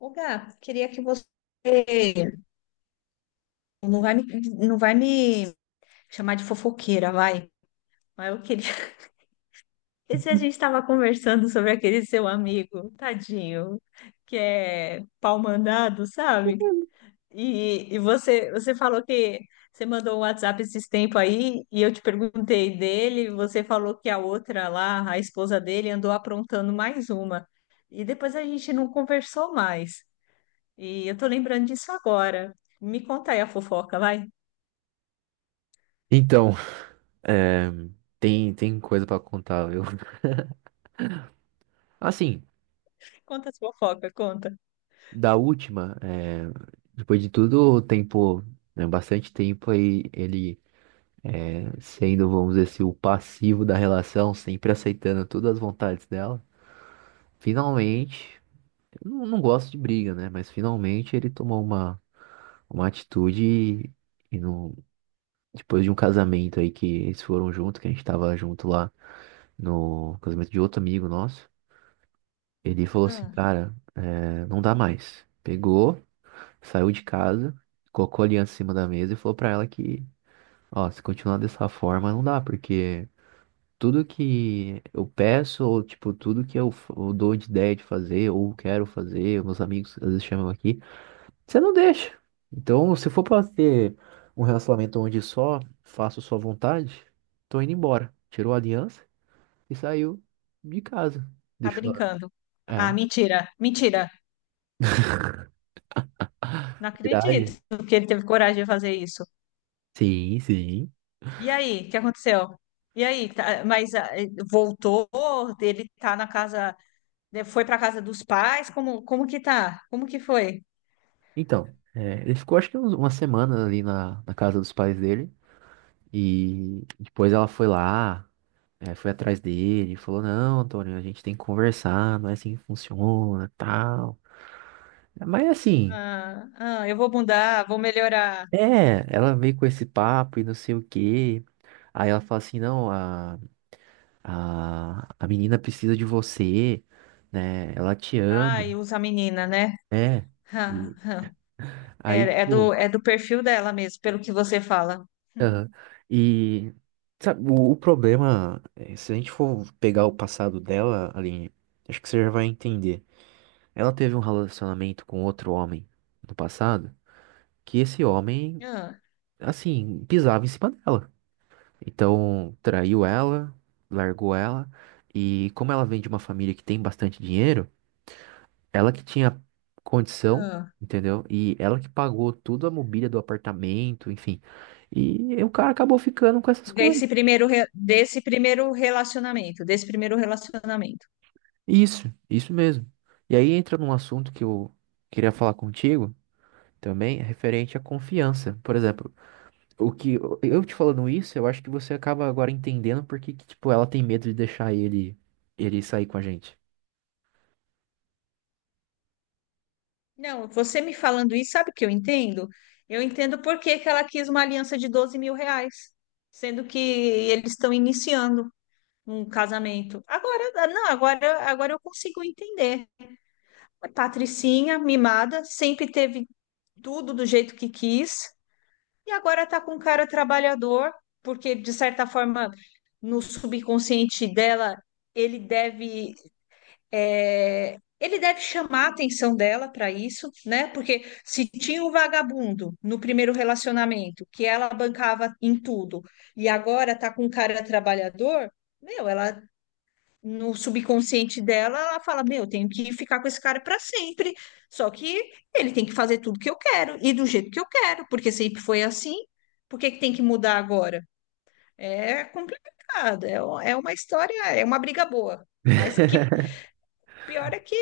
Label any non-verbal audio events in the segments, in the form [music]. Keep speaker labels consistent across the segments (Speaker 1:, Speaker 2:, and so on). Speaker 1: Ô, Gá, queria que você não vai me, não vai me chamar de fofoqueira, vai. Mas eu queria. [laughs] Esse a gente estava conversando sobre aquele seu amigo, tadinho, que é pau mandado, sabe? E você, você falou que você mandou um WhatsApp esses tempos aí e eu te perguntei dele. Você falou que a outra lá, a esposa dele, andou aprontando mais uma. E depois a gente não conversou mais. E eu tô lembrando disso agora. Me conta aí a fofoca, vai.
Speaker 2: Então, é, tem coisa pra contar, viu? Assim,
Speaker 1: Conta a fofoca, conta.
Speaker 2: da última, é, depois de tudo, o tempo, né, bastante tempo aí, ele é, sendo, vamos dizer assim, o passivo da relação, sempre aceitando todas as vontades dela, finalmente, eu não, não gosto de briga, né? Mas finalmente ele tomou uma atitude e, e não, depois de um casamento aí que eles foram junto, que a gente tava junto lá no casamento de outro amigo nosso. Ele falou assim,
Speaker 1: Hum,
Speaker 2: cara, é, não dá mais. Pegou, saiu de casa, colocou a aliança em cima da mesa e falou pra ela que, ó, se continuar dessa forma, não dá, porque tudo que eu peço, ou tipo, tudo que eu, f- eu dou de ideia de fazer, ou quero fazer, meus amigos às vezes chamam aqui, você não deixa. Então, se for pra ter um relacionamento onde só faço sua vontade, tô indo embora. Tirou a aliança e saiu de casa.
Speaker 1: tá
Speaker 2: Deixou,
Speaker 1: brincando.
Speaker 2: é,
Speaker 1: Ah, mentira, mentira. Não
Speaker 2: [laughs]
Speaker 1: acredito
Speaker 2: verdade.
Speaker 1: que ele teve coragem de fazer isso.
Speaker 2: Sim, sim.
Speaker 1: E aí, o que aconteceu? E aí, voltou? Ele tá na casa, né, foi pra casa dos pais? Como, como que tá? Como que foi?
Speaker 2: Então, é, ele ficou acho que uma semana ali na casa dos pais dele. E depois ela foi lá, é, foi atrás dele, e falou, não, Antônio, a gente tem que conversar, não é assim que funciona, tal. Mas assim,
Speaker 1: Ah, ah, eu vou mudar, vou melhorar.
Speaker 2: é, ela veio com esse papo e não sei o quê. Aí ela fala assim, não, a menina precisa de você, né? Ela te ama,
Speaker 1: Ai, usa a menina, né?
Speaker 2: né?
Speaker 1: Ah,
Speaker 2: E
Speaker 1: ah.
Speaker 2: aí,
Speaker 1: É,
Speaker 2: tipo.
Speaker 1: é do perfil dela mesmo, pelo que você fala.
Speaker 2: Aham. E sabe, o problema, é, se a gente for pegar o passado dela, Aline, acho que você já vai entender. Ela teve um relacionamento com outro homem no passado, que esse homem,
Speaker 1: Ah,
Speaker 2: assim, pisava em cima dela. Então, traiu ela, largou ela, e como ela vem de uma família que tem bastante dinheiro, ela que tinha condição,
Speaker 1: ah.
Speaker 2: entendeu? E ela que pagou tudo a mobília do apartamento, enfim. E o cara acabou ficando com essas coisas.
Speaker 1: Desse primeiro relacionamento, desse primeiro relacionamento.
Speaker 2: Isso mesmo. E aí entra num assunto que eu queria falar contigo também, referente à confiança. Por exemplo, o que eu te falando isso, eu acho que você acaba agora entendendo porque tipo, ela tem medo de deixar ele sair com a gente.
Speaker 1: Não, você me falando isso, sabe o que eu entendo? Eu entendo por que que ela quis uma aliança de R$ 12.000, sendo que eles estão iniciando um casamento. Agora, não, agora, agora eu consigo entender. Patricinha, mimada, sempre teve tudo do jeito que quis e agora tá com um cara trabalhador, porque de certa forma no subconsciente dela ele deve ele deve chamar a atenção dela para isso, né? Porque se tinha um vagabundo no primeiro relacionamento que ela bancava em tudo e agora tá com um cara trabalhador, meu, ela no subconsciente dela, ela fala: Meu, eu tenho que ficar com esse cara para sempre. Só que ele tem que fazer tudo que eu quero e do jeito que eu quero, porque sempre foi assim. Por que que tem que mudar agora? É complicado, é uma história, é uma briga boa. Mas que
Speaker 2: [laughs]
Speaker 1: pior é que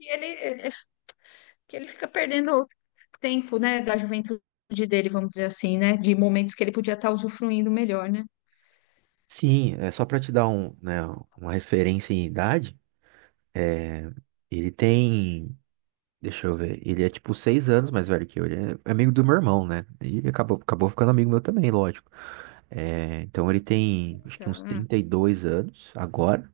Speaker 1: ele, é, que ele fica perdendo tempo, né, da juventude dele, vamos dizer assim, né, de momentos que ele podia estar usufruindo melhor, né?
Speaker 2: Sim, é só pra te dar um, né, uma referência em idade, ele tem, deixa eu ver, ele é tipo 6 anos mais velho que eu, ele é amigo do meu irmão, né? E acabou ficando amigo meu também, lógico. É, então ele tem acho que uns
Speaker 1: Tá,
Speaker 2: 32 anos agora.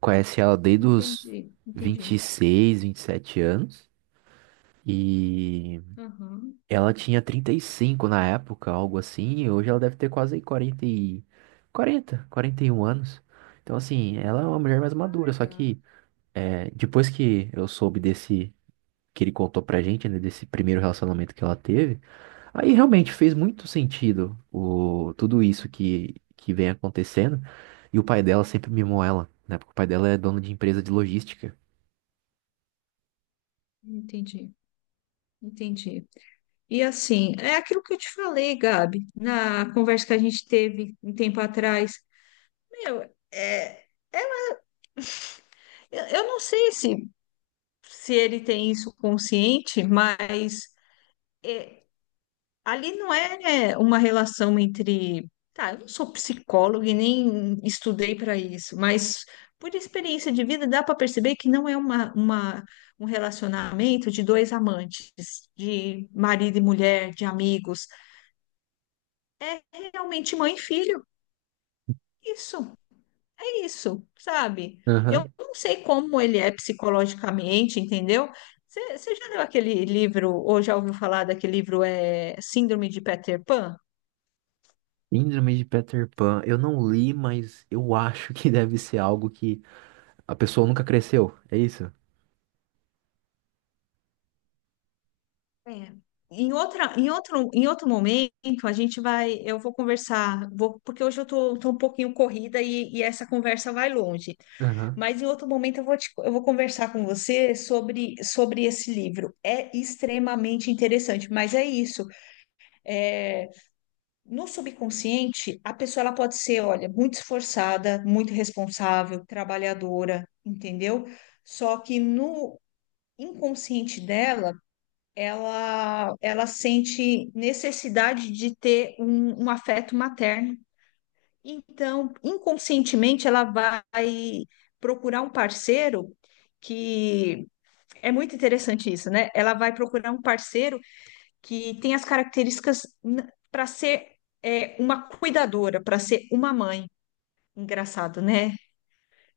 Speaker 2: Conhece ela desde os
Speaker 1: entendi,
Speaker 2: vinte
Speaker 1: entendi.
Speaker 2: e seis, 27 anos. E
Speaker 1: Aham.
Speaker 2: ela tinha 35 na época, algo assim. E hoje ela deve ter quase 40, 41 anos. Então, assim, ela é uma mulher mais madura.
Speaker 1: Ai,
Speaker 2: Só
Speaker 1: gato,
Speaker 2: que é, depois que eu soube desse, que ele contou pra gente, né, desse primeiro relacionamento que ela teve. Aí realmente fez muito sentido o, tudo isso que vem acontecendo. E o pai dela sempre mimou ela, né? Porque o pai dela é dono de empresa de logística.
Speaker 1: entendi. Entendi. E assim, é aquilo que eu te falei, Gabi, na conversa que a gente teve um tempo atrás. Meu, é, é, eu não sei se, se ele tem isso consciente, mas é, ali não é uma relação entre. Tá, eu não sou psicóloga e nem estudei para isso, mas por experiência de vida dá para perceber que não é um relacionamento de dois amantes, de marido e mulher, de amigos. É realmente mãe e filho. Isso, é isso, sabe?
Speaker 2: Aham.
Speaker 1: Eu não sei como ele é psicologicamente, entendeu? Você já leu aquele livro, ou já ouviu falar daquele livro, é Síndrome de Peter Pan?
Speaker 2: Síndrome de Peter Pan. Eu não li, mas eu acho que deve ser algo que a pessoa nunca cresceu. É isso?
Speaker 1: É. Em outro momento, a gente vai, eu vou conversar, vou, porque hoje eu tô, tô um pouquinho corrida e essa conversa vai longe.
Speaker 2: Aham.
Speaker 1: Mas em outro momento eu vou conversar com você sobre, sobre esse livro. É extremamente interessante, mas é isso. É, no subconsciente, a pessoa ela pode ser, olha, muito esforçada, muito responsável, trabalhadora, entendeu? Só que no inconsciente dela, ela sente necessidade de ter um afeto materno. Então, inconscientemente, ela vai procurar um parceiro que é muito interessante isso, né? Ela vai procurar um parceiro que tem as características para ser uma cuidadora, para ser uma mãe. Engraçado, né?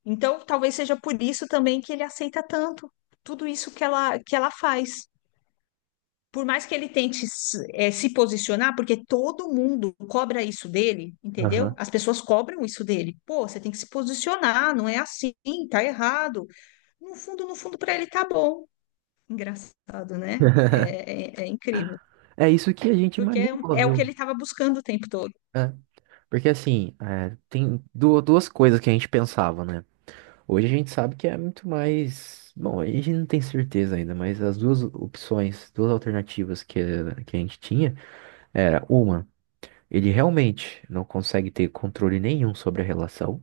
Speaker 1: Então, talvez seja por isso também que ele aceita tanto tudo isso que que ela faz. Por mais que ele tente se posicionar, porque todo mundo cobra isso dele, entendeu?
Speaker 2: Aham.
Speaker 1: As pessoas cobram isso dele. Pô, você tem que se posicionar, não é assim, tá errado. No fundo, no fundo, para ele tá bom. Engraçado, né?
Speaker 2: [laughs]
Speaker 1: É incrível.
Speaker 2: É isso que a gente
Speaker 1: Porque
Speaker 2: imaginou,
Speaker 1: é o que
Speaker 2: viu?
Speaker 1: ele estava buscando o tempo todo.
Speaker 2: É. Porque assim, é, tem duas coisas que a gente pensava, né? Hoje a gente sabe que é muito mais. Bom, a gente não tem certeza ainda, mas as duas opções, duas alternativas que a gente tinha era uma, ele realmente não consegue ter controle nenhum sobre a relação.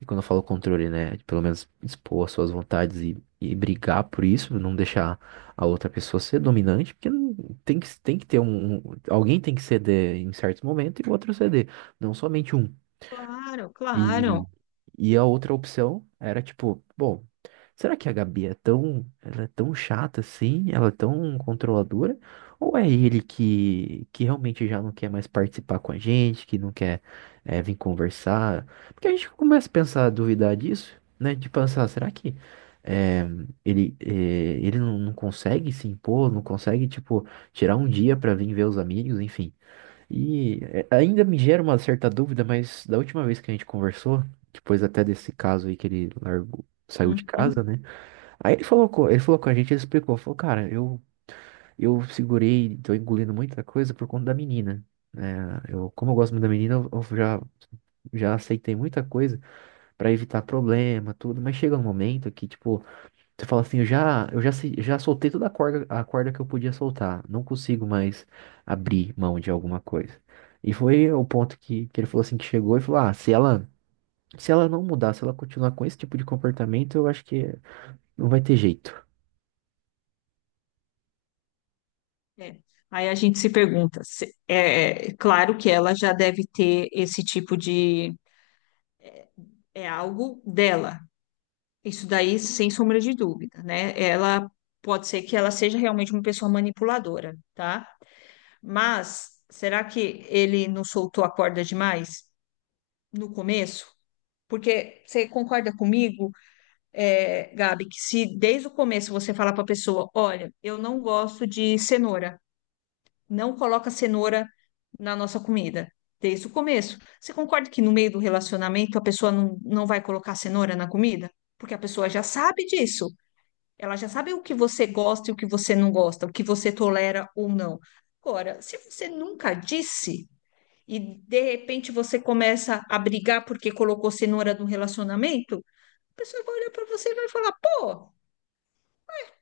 Speaker 2: E quando eu falo controle, né, de pelo menos expor as suas vontades e brigar por isso, não deixar a outra pessoa ser dominante, porque tem que ter um. Alguém tem que ceder em certos momentos e o outro ceder. Não somente um.
Speaker 1: Claro,
Speaker 2: E,
Speaker 1: claro.
Speaker 2: e a outra opção era tipo, bom, será que a Gabi é tão, ela é tão chata assim? Ela é tão controladora? Ou é ele que realmente já não quer mais participar com a gente, que não quer vir conversar? Porque a gente começa a pensar, a duvidar disso, né? De pensar, será que eh, ele não consegue se impor, não consegue, tipo, tirar um dia pra vir ver os amigos, enfim. E é, ainda me gera uma certa dúvida, mas da última vez que a gente conversou, depois até desse caso aí que ele largou, saiu de
Speaker 1: Uhum.
Speaker 2: casa, né? Aí ele falou, ele falou com a gente, ele explicou, falou, cara, eu segurei, tô engolindo muita coisa por conta da menina. Né? Eu, como eu gosto muito da menina, já aceitei muita coisa pra evitar problema, tudo, mas chega um momento que, tipo, você fala assim, eu já, se- já soltei toda a corda que eu podia soltar, não consigo mais abrir mão de alguma coisa. E foi o ponto que ele falou assim, que chegou e falou, ah, se ela não mudar, se ela continuar com esse tipo de comportamento, eu acho que não vai ter jeito.
Speaker 1: É. Aí a gente se pergunta, é claro que ela já deve ter esse tipo de, é é algo dela. Isso daí, sem sombra de dúvida, né? Ela pode ser que ela seja realmente uma pessoa manipuladora, tá? Mas será que ele não soltou a corda demais no começo? Porque você concorda comigo, é, Gabi, que se desde o começo você falar para a pessoa, olha, eu não gosto de cenoura. Não coloca cenoura na nossa comida, desde o começo. Você concorda que no meio do relacionamento a pessoa não vai colocar cenoura na comida? Porque a pessoa já sabe disso. Ela já sabe o que você gosta e o que você não gosta, o que você tolera ou não. Agora, se você nunca disse e de repente você começa a brigar porque colocou cenoura no relacionamento, a pessoa vai olhar para você e vai falar: pô,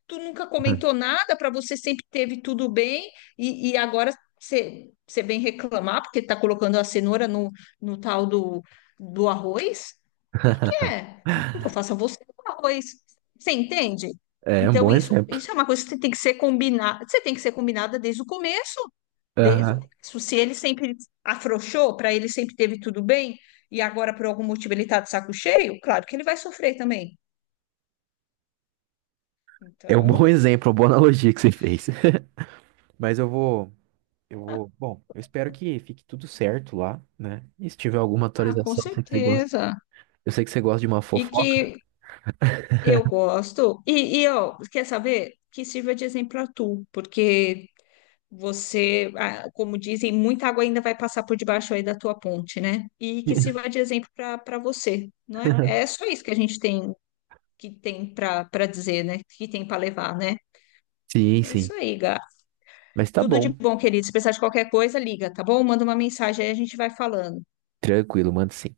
Speaker 1: tu nunca comentou nada, para você sempre teve tudo bem, e agora você você vem reclamar porque tá colocando a cenoura no tal do arroz? O que que
Speaker 2: [laughs]
Speaker 1: é? Eu faço a você com arroz. Você entende?
Speaker 2: É um
Speaker 1: Então,
Speaker 2: bom exemplo.
Speaker 1: isso é uma coisa que você tem que ser combinada. Você tem que ser combinada desde o começo. Desde o
Speaker 2: Aham.
Speaker 1: começo. Se ele sempre afrouxou, para ele sempre teve tudo bem, e agora, por algum motivo, ele está de saco cheio, claro que ele vai sofrer também.
Speaker 2: É um bom
Speaker 1: Então,
Speaker 2: exemplo, uma boa analogia que você fez. [laughs] Mas bom, eu espero que fique tudo certo lá, né? E se tiver alguma
Speaker 1: ah, com
Speaker 2: atualização,
Speaker 1: certeza.
Speaker 2: eu sei que você gosta de uma
Speaker 1: E que
Speaker 2: fofoca.
Speaker 1: eu gosto. E ó, quer saber? Que sirva de exemplo a tu, porque você, ah, como dizem, muita água ainda vai passar por debaixo aí da tua ponte, né? E que sirva
Speaker 2: [laughs]
Speaker 1: de exemplo para para você, não é? É só isso que a gente tem que tem para para dizer, né? Que tem para levar, né?
Speaker 2: Sim,
Speaker 1: É
Speaker 2: sim.
Speaker 1: isso aí, Gá.
Speaker 2: Mas tá
Speaker 1: Tudo de
Speaker 2: bom.
Speaker 1: bom, querido. Se precisar de qualquer coisa, liga, tá bom? Manda uma mensagem aí, a gente vai falando.
Speaker 2: Tranquilo, manda sim.